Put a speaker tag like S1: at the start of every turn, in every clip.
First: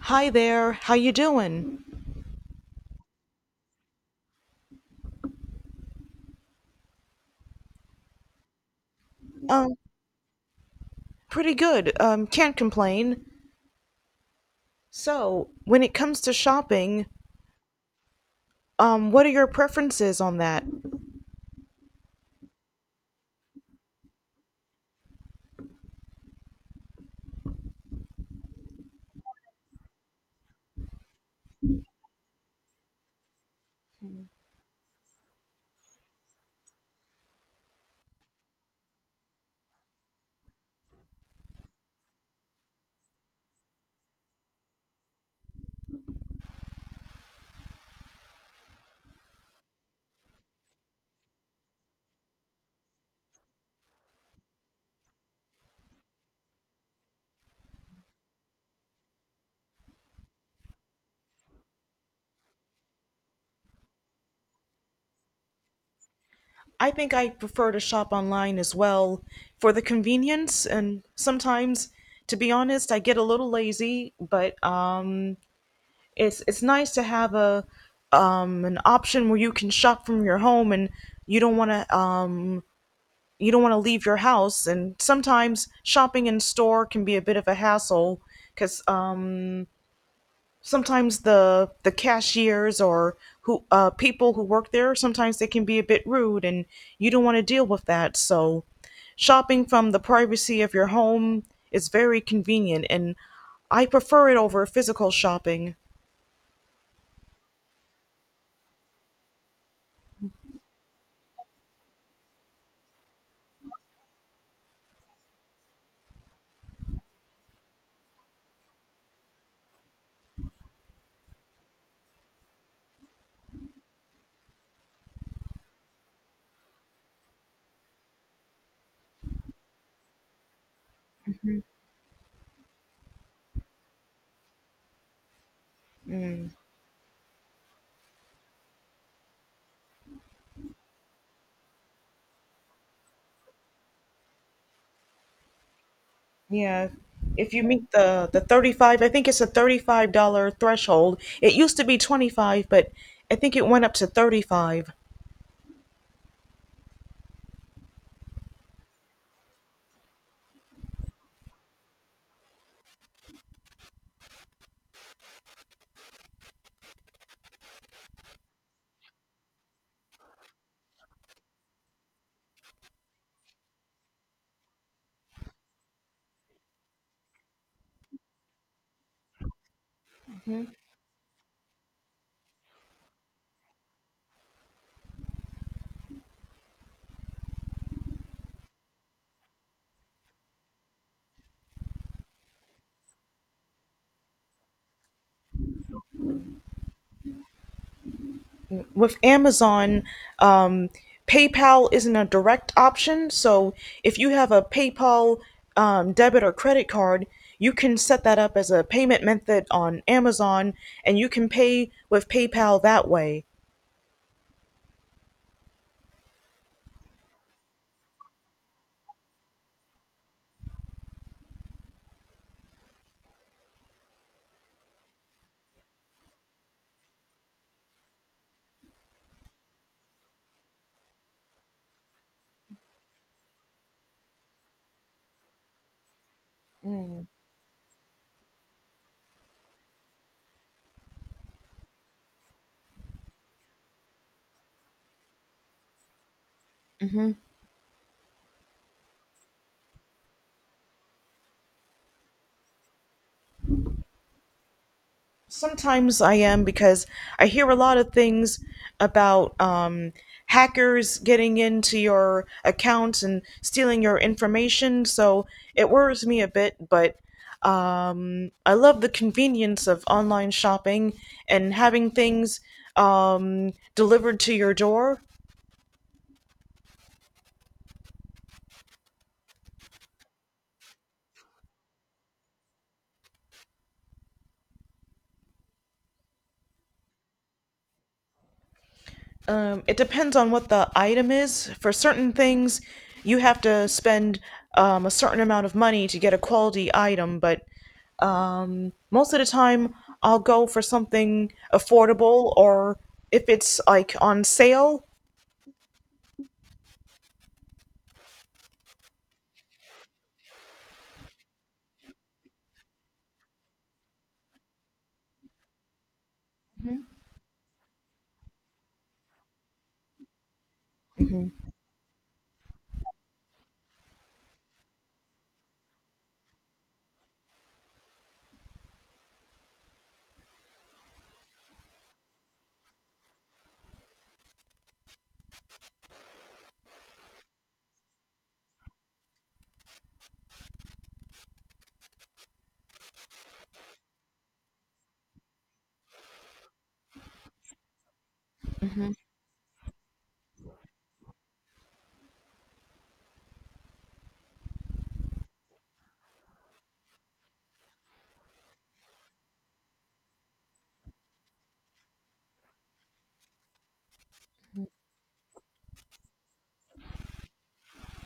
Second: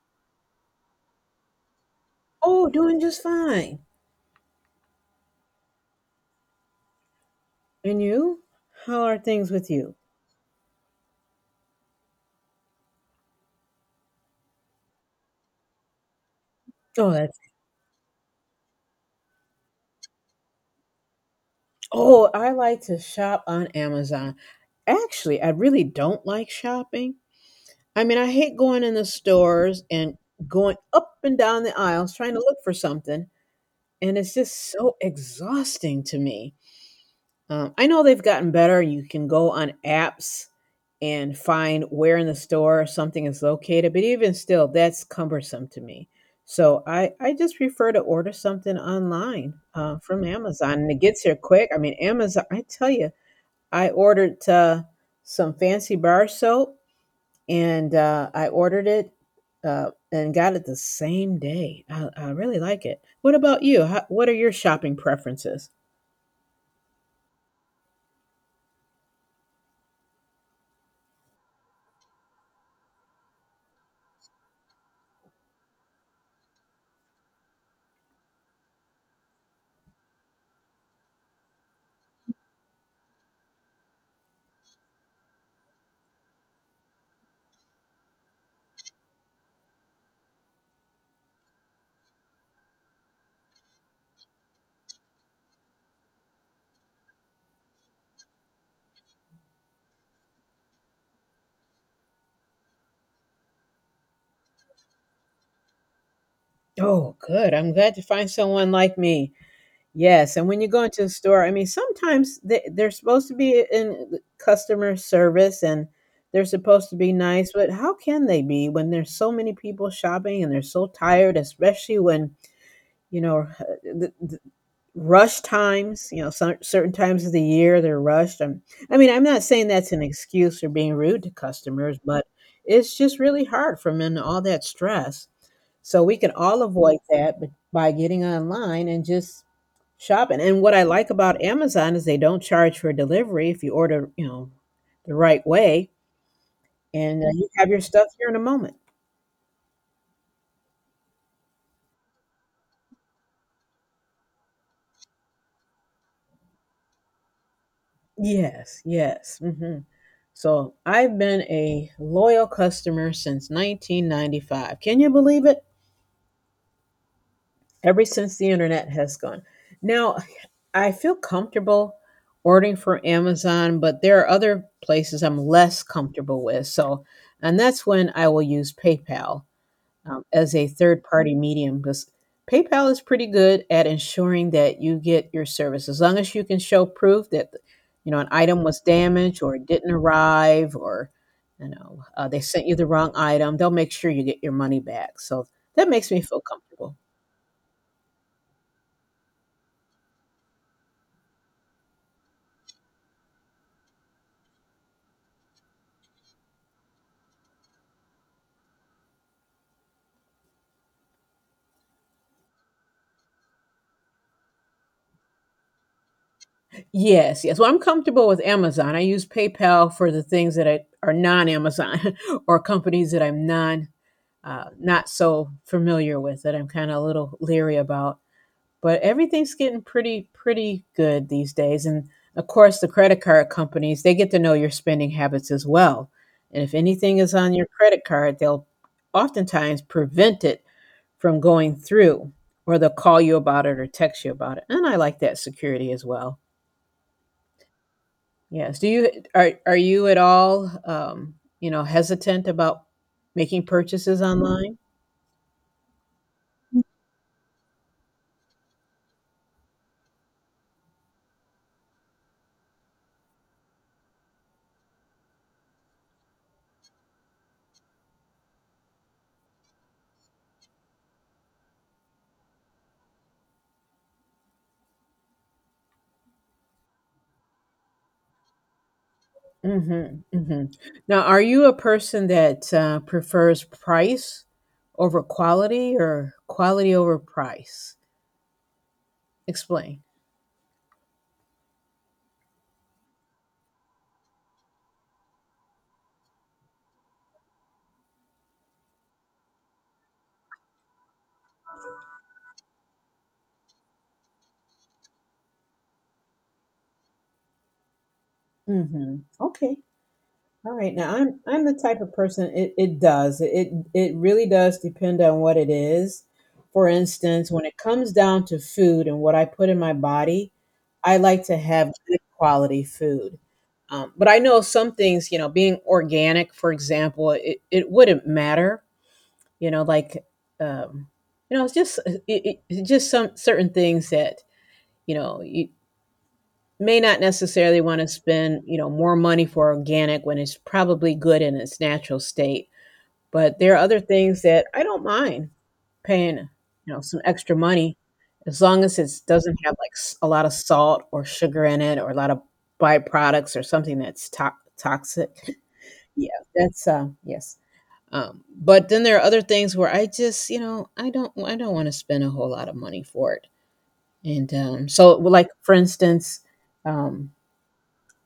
S1: Hi there. How you doing?
S2: Oh, doing just fine. And you? How are things with
S1: Um,
S2: you?
S1: Pretty good. Can't complain. So, when it comes to shopping,
S2: Oh, that's
S1: what are your preferences on that?
S2: oh, I like to shop on Amazon. Actually, I really don't like shopping. I mean, I hate going in the stores and going up and down the aisles trying to look for something, and it's just so exhausting to me. I know they've gotten better. You can go on apps and find where in the store something is located, but even still, that's cumbersome to me. So I just prefer to order something online from Amazon, and it gets here quick. I mean, Amazon, I tell you, I ordered some fancy bar soap, and I ordered it and got it the same day. I really like it. What about you? What are your shopping preferences?
S1: I think I prefer to shop online as well for the convenience and sometimes, to be honest, I get a little lazy, but it's nice to have a an option where you can shop from your home and you don't want to you don't want to leave your house, and sometimes shopping in store can be a bit of a hassle because sometimes the cashiers or who people who work there, sometimes they can be a bit rude, and you don't want to deal with that. So shopping from the privacy of your home is very convenient, and I prefer it over physical shopping.
S2: Oh, good. I'm glad to find someone like me. Yes. And when you go into a store, I mean, sometimes they're supposed to be in customer service and they're supposed to be nice, but how can they be when there's so many people shopping and they're so tired, especially when you know, the rush times, you know, certain times of the year they're rushed. I mean, I'm not saying that's an excuse for being rude to customers, but it's just really hard from in all that stress. So we can all avoid that by getting online and just shopping. And what I like about Amazon is they don't charge for delivery if you order, you know, the right way,
S1: Yeah.
S2: and you
S1: If you
S2: have your
S1: meet
S2: stuff
S1: the
S2: here in
S1: the
S2: a moment.
S1: 35, I think it's a $35 threshold. It used to be 25, but I think it went up to 35.
S2: Yes, yes. So I've been a loyal customer since 1995. Can you believe it? Ever since the internet has gone. Now, I feel comfortable ordering from Amazon, but there are other places I'm less comfortable with. So, and that's when I will use PayPal as a third party medium because PayPal is pretty good at ensuring that you get your service as long as you can show proof that, you know, an item was damaged or it didn't arrive, or, you know, they sent you the wrong item, they'll make sure you get your money back, so that makes me feel comfortable.
S1: With Amazon, um, PayPal isn't a direct option, so if you have a PayPal debit or credit card, you can set that up as a payment method on Amazon, and you can pay with PayPal that way.
S2: Yes, yes, well, I'm comfortable with Amazon. I use PayPal for the things that I, are non-Amazon or companies that I'm non not so familiar with, that I'm kind of a little leery about. But everything's getting pretty good these days, and of course the credit card companies, they get to know your spending habits as well, and if anything is on your credit card, they'll oftentimes prevent it from going through, or they'll call you about it or text you about it, and I like that security as well. Yes. Are you at all, you know, hesitant about making purchases online?
S1: Sometimes I am, because I hear a lot of things about hackers getting into your account and stealing your information, so it worries me a bit. But I love the convenience of online shopping and having things delivered to your door.
S2: Mhm, mhm. Now, are you a person that, prefers price over quality or quality over price?
S1: It
S2: Explain.
S1: depends on what the item is. For certain things, you have to spend a certain amount of money to get a quality item. But most of the time, I'll go for something affordable, or if it's like on sale.
S2: Mhm. Okay. All right. Now I'm the type of person, it really does depend on what it is. For instance, when it comes down to food and what I put in my body, I like to
S1: But
S2: have good quality food. But I know some things, you know, being organic, for example, it wouldn't matter. You know, like, um, you know, it's just it's just some certain things that, you know, you may not necessarily want to spend, you know, more money for organic when it's probably good in its natural state. But there are other things that I don't mind paying, you know, some extra money, as long as it doesn't have like a lot of salt or sugar in it, or a lot of byproducts or something that's toxic. Yeah, that's um, yes. Um, but then there are other things where I just, you know, I don't want to spend a whole lot of money for it. And so, like for instance, um,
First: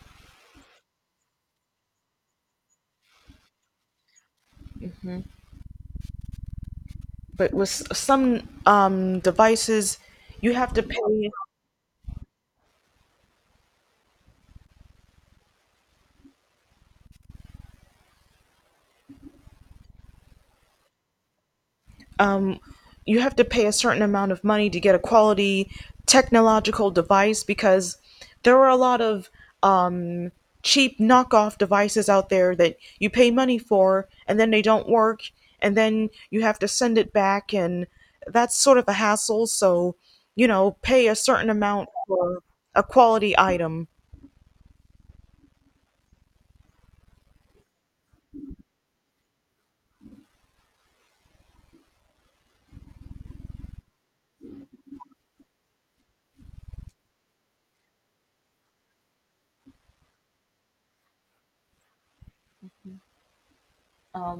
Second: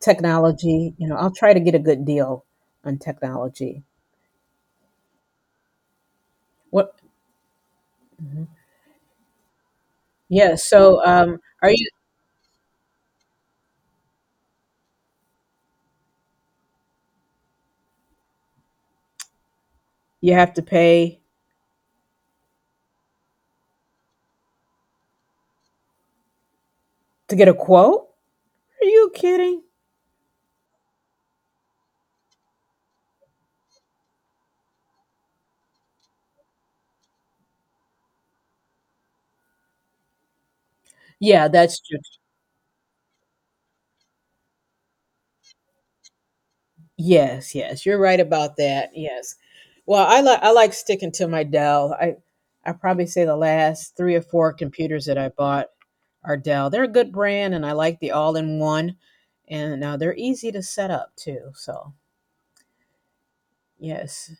S2: technology. You know, I'll try to get a good deal on technology. What?
S1: with s-
S2: Mhm.
S1: some devices, you
S2: Yeah.
S1: have to
S2: So,
S1: pay
S2: are you? You have to pay
S1: you have to pay a certain amount of money to get a quality technological
S2: to
S1: device,
S2: get a
S1: because
S2: quote?
S1: there are a
S2: Are
S1: lot
S2: you
S1: of
S2: kidding?
S1: um, cheap knockoff devices out there that you pay money for and then they don't work, and then you have to send it back, and that's sort of a hassle. So, you know, pay a
S2: Yeah,
S1: certain
S2: that's
S1: amount
S2: true.
S1: for a quality item.
S2: Yes, yes, you're right about that. Yes. Well, I like sticking to my Dell. I probably say the last three or four computers that I bought or Dell. They're a good brand, and I like the all in one, and they're easy to set up too. So yes.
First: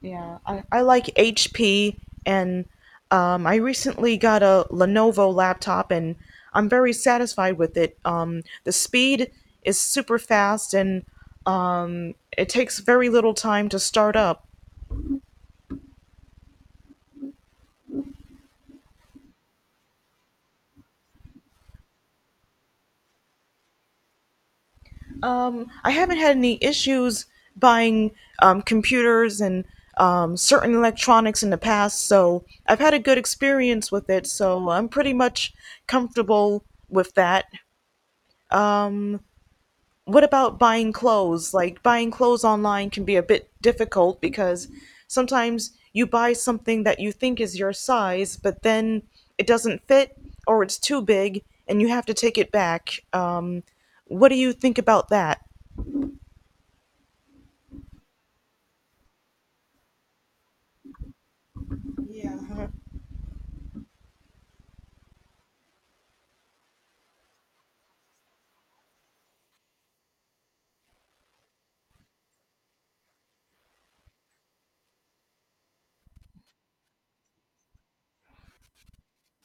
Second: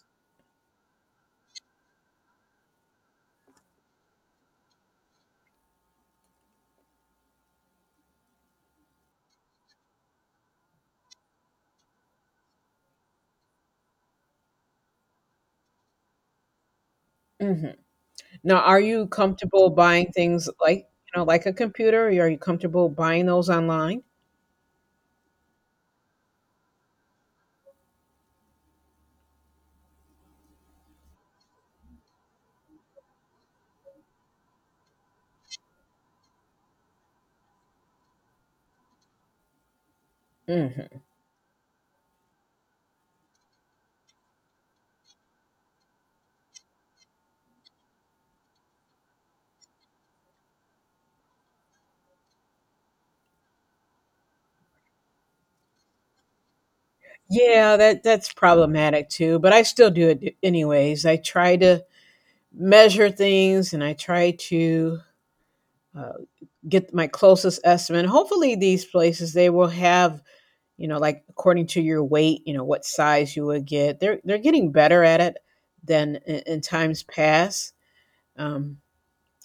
S1: Yeah, I like HP, and I recently got a Lenovo laptop, and I'm very satisfied with it. The speed is super fast, and it takes very little time to start up.
S2: hmm Now, are you comfortable buying things like, you know, like a computer? Or are you comfortable buying those online?
S1: I haven't had any issues buying computers and certain electronics in the past, so I've had a good experience with it, so I'm pretty much comfortable with that. What about buying
S2: hmm
S1: clothes? Like, buying clothes online can be a bit difficult because sometimes you buy something that you think is your size, but then it doesn't fit, or it's too big, and you have to take it back. What do you think about that?
S2: Yeah, that's problematic too. But I still do it anyways. I try to measure things, and I try to uh, get my closest estimate. Hopefully, these places they will have, you know, like according to your weight, you know, what size you would get. They're getting better at it than in times past. Um,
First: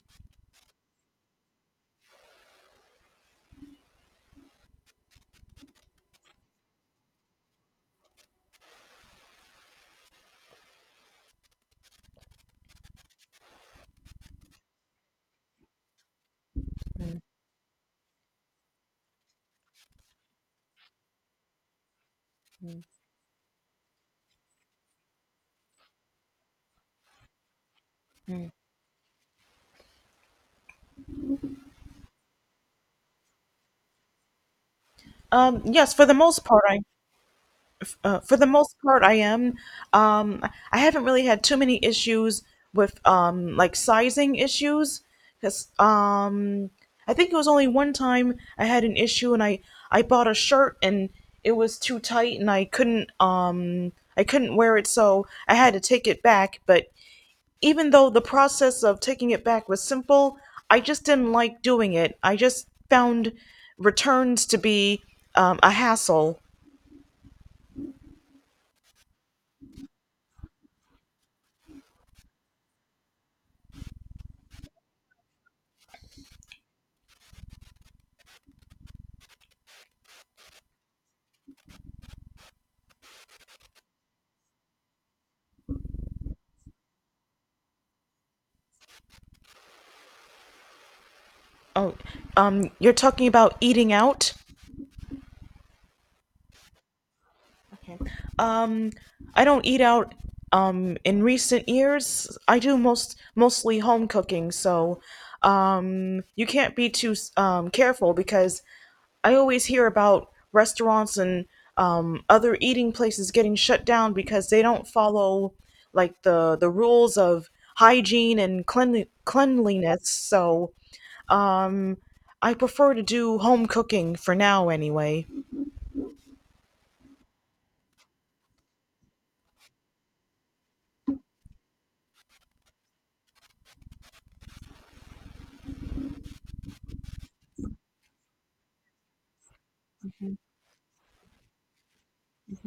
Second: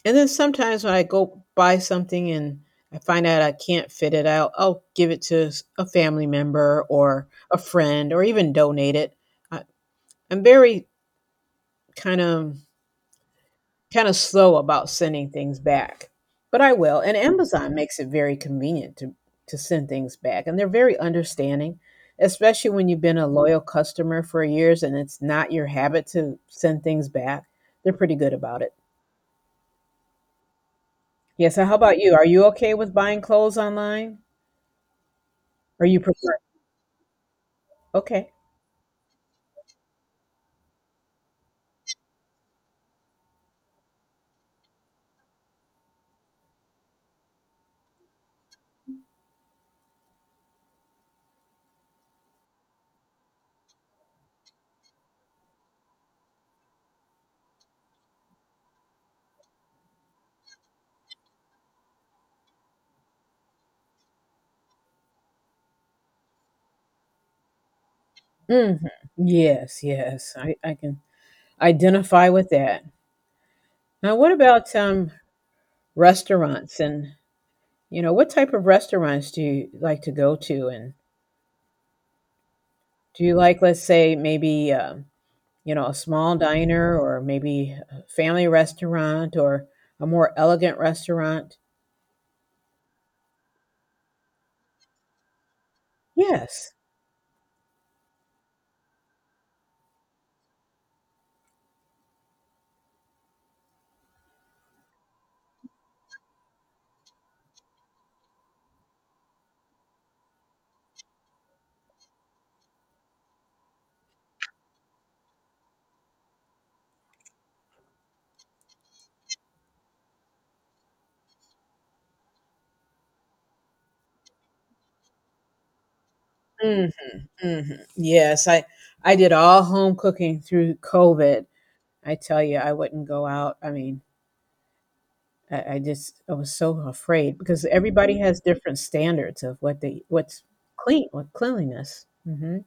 S2: and then sometimes when I go buy something and I find out I can't fit it out, I'll give it to a family member or a friend, or even donate it. I, I'm very kind of slow about sending things back, but I will. And Amazon makes it very convenient to send things back, and they're very understanding, especially when you've been a loyal customer for years and it's not your habit to send things back. They're pretty good about it. Yeah. So, how about you? Are you okay with buying clothes online, or
S1: Yes,
S2: you
S1: for the
S2: prefer?
S1: most part, I— uh,
S2: Okay.
S1: for the most part, I am. Um, I haven't really had too many issues with like sizing issues, because I think it was only one time I had an issue, and I bought a shirt and it was too tight and I couldn't wear it, so I had to take it back. But even though the process of taking it back was simple, I just didn't like doing it. I just found returns to be a hassle.
S2: hmm Yes. Yes. I can identify with that. Now, what about um, restaurants and, you know, what type of restaurants do you like to go to? And do you like, let's say, maybe, you know, a small diner, or maybe a family restaurant, or a more elegant restaurant?
S1: Oh, you're talking about eating out?
S2: Yes.
S1: Okay. Um, I don't eat out. In recent years, I do mostly home cooking, so you can't be too careful, because I always hear about restaurants and other eating places getting shut down because they don't follow like the rules of hygiene and cleanliness. So um, I prefer to do home cooking for now, anyway.
S2: Mhm, mhm. Yes, I did all home cooking through COVID. I tell you, I wouldn't go out. I mean, I was so afraid because everybody has different standards of what they what's clean, what cleanliness.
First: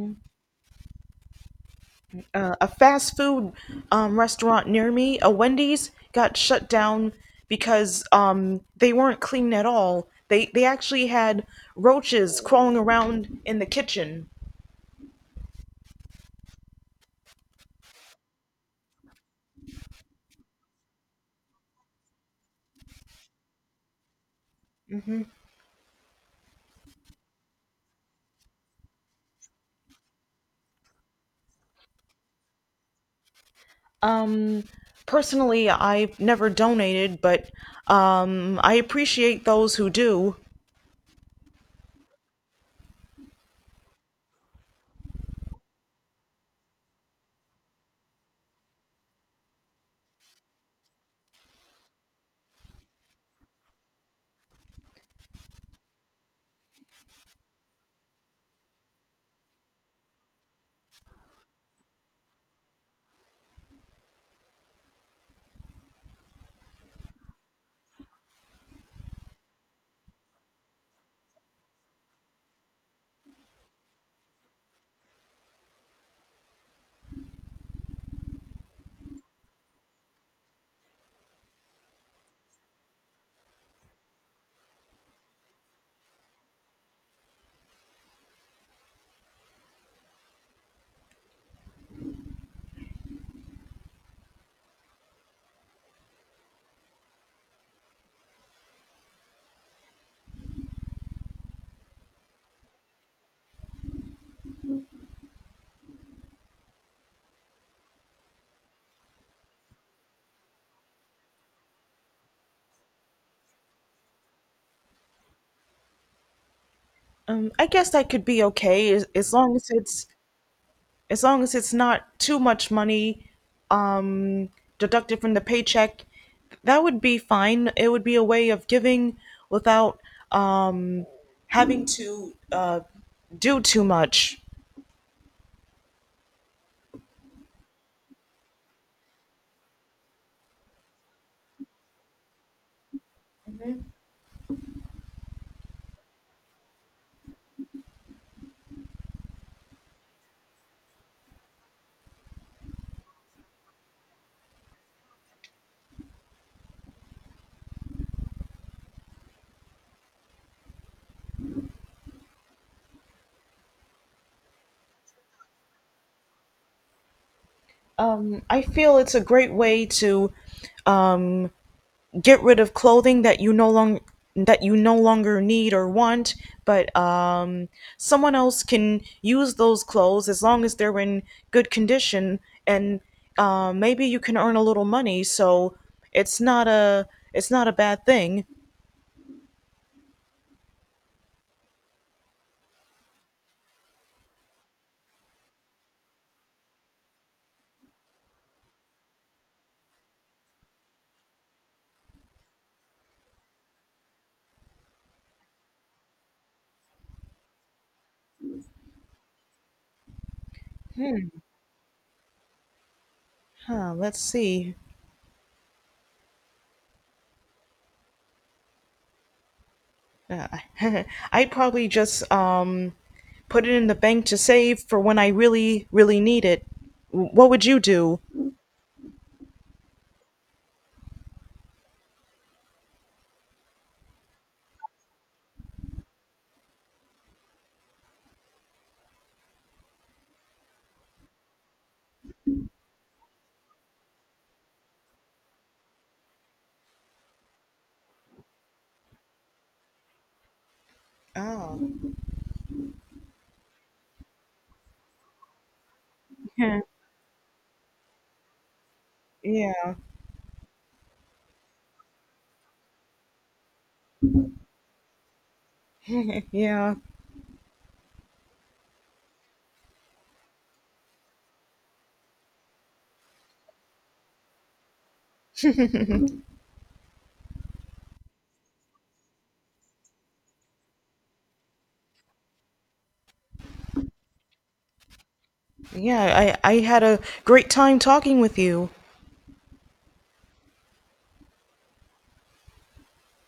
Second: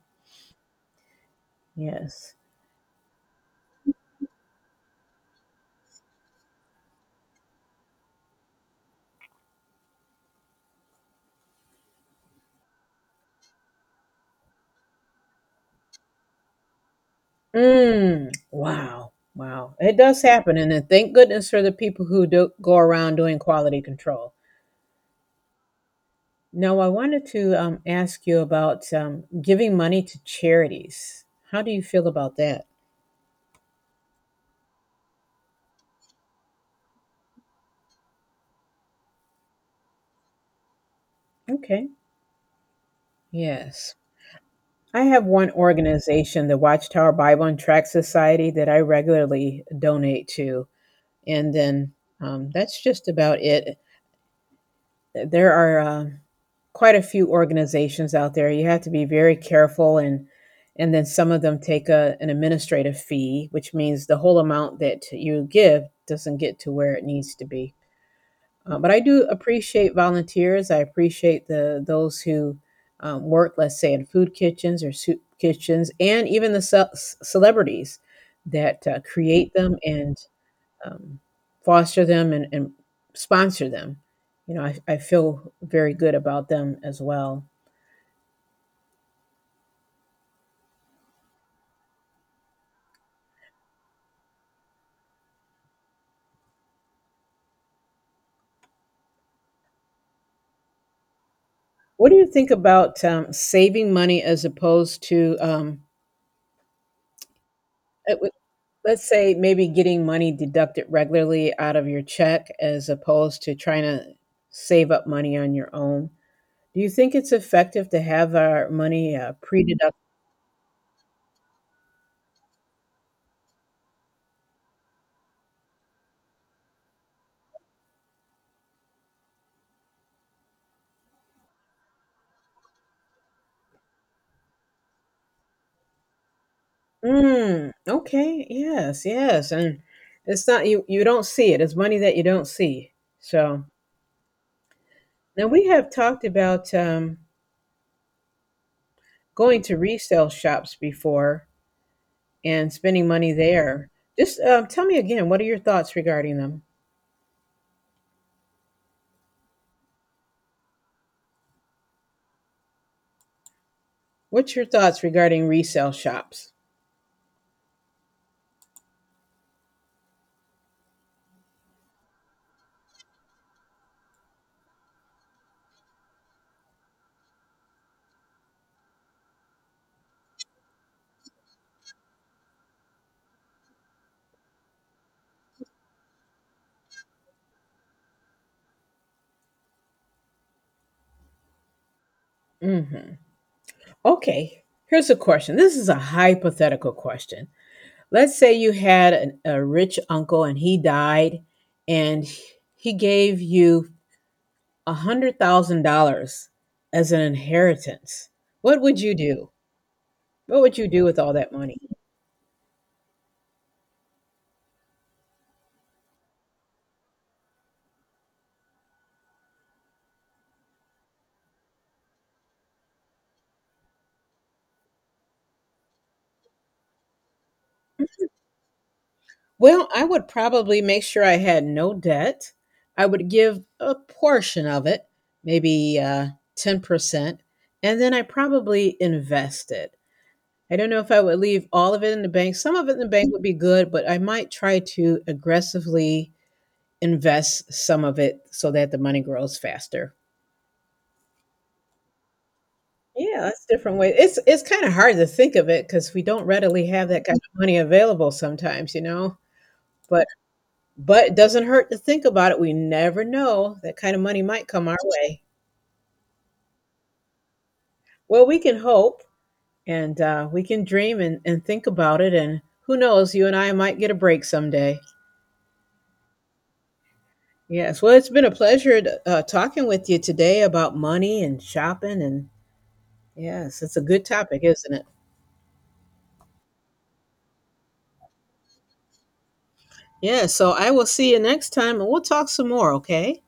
S2: Yes.
S1: A fast food restaurant near me, a Wendy's, got shut down because they weren't clean at all. They actually had roaches crawling around in the kitchen.
S2: Mm, wow, wow. It does happen, and then thank goodness for the people who do go around doing quality control. Now, I wanted to ask you about giving money to charities. How do you feel about that?
S1: Um, Personally, I've never donated, but I appreciate those who do.
S2: Okay. Yes. I have one organization, the Watchtower Bible and Tract Society, that I regularly donate to. And then that's just about it. There are quite a few organizations out there. You have to be very careful, and then some of them take a, an administrative fee, which means the whole amount that you give doesn't get to where it needs to be. But I do appreciate volunteers. I appreciate the those who work, let's say, in food kitchens or soup kitchens, and even the celebrities that create them and um, foster them, and sponsor them. You know, I feel very good about them as well. What do you think about saving money as opposed to, it would- let's say, maybe getting money deducted regularly out of your check, as opposed to trying to save up money on your own? Do you think it's
S1: I
S2: effective
S1: guess
S2: to
S1: that could
S2: have
S1: be
S2: our
S1: okay,
S2: money
S1: as long as
S2: pre-deducted?
S1: it's— as long as it's not too much money um, deducted from the paycheck, that would be fine. It would be a way of giving without um, having to do too much.
S2: Mm, okay. Yes. Yes. And it's not you. You don't see it. It's money that you don't see. So now we have talked about going to resale shops before, and spending money there. Just tell me again, what are your thoughts regarding them? What's your thoughts regarding resale shops?
S1: I feel it's a great way to um, get rid of clothing that you no long that you no longer need or want, but someone else can use those clothes, as long as they're in good condition, and maybe you can earn a little money. So, it's not a it's not a bad thing.
S2: hmm Okay, here's a question. This is a hypothetical question. Let's say you had an, a rich uncle and he died, and he gave you $100,000 as an inheritance. What would you do? What would you do with all that money?
S1: Huh, let's see. Uh, I'd probably just put it in the bank to save for when I really really need it. What would you do?
S2: Well, I would probably make sure I had no debt. I would give a portion of it, maybe 10%, and then I probably invest it. I don't know if I would leave all of it in the bank. Some of it in the bank would be good, but I might try to aggressively invest some of it so that the money grows faster.
S1: Oh,
S2: Yeah, that's a different way. It's kind of hard to think of it because we don't readily have that kind of money available sometimes, you know.
S1: yeah,
S2: But But it doesn't hurt to think about it. We never know. That kind of money might come our way.
S1: yeah.
S2: Well, we can hope and we can dream and think about it. And who knows, you and I might get a break someday. Yes. Well, it's been a pleasure talking with you today about money and shopping. And yes, it's a good topic, isn't it?
S1: Yeah, I had a great time talking with you.
S2: Yeah. So I will see you next time and we'll talk some more, okay?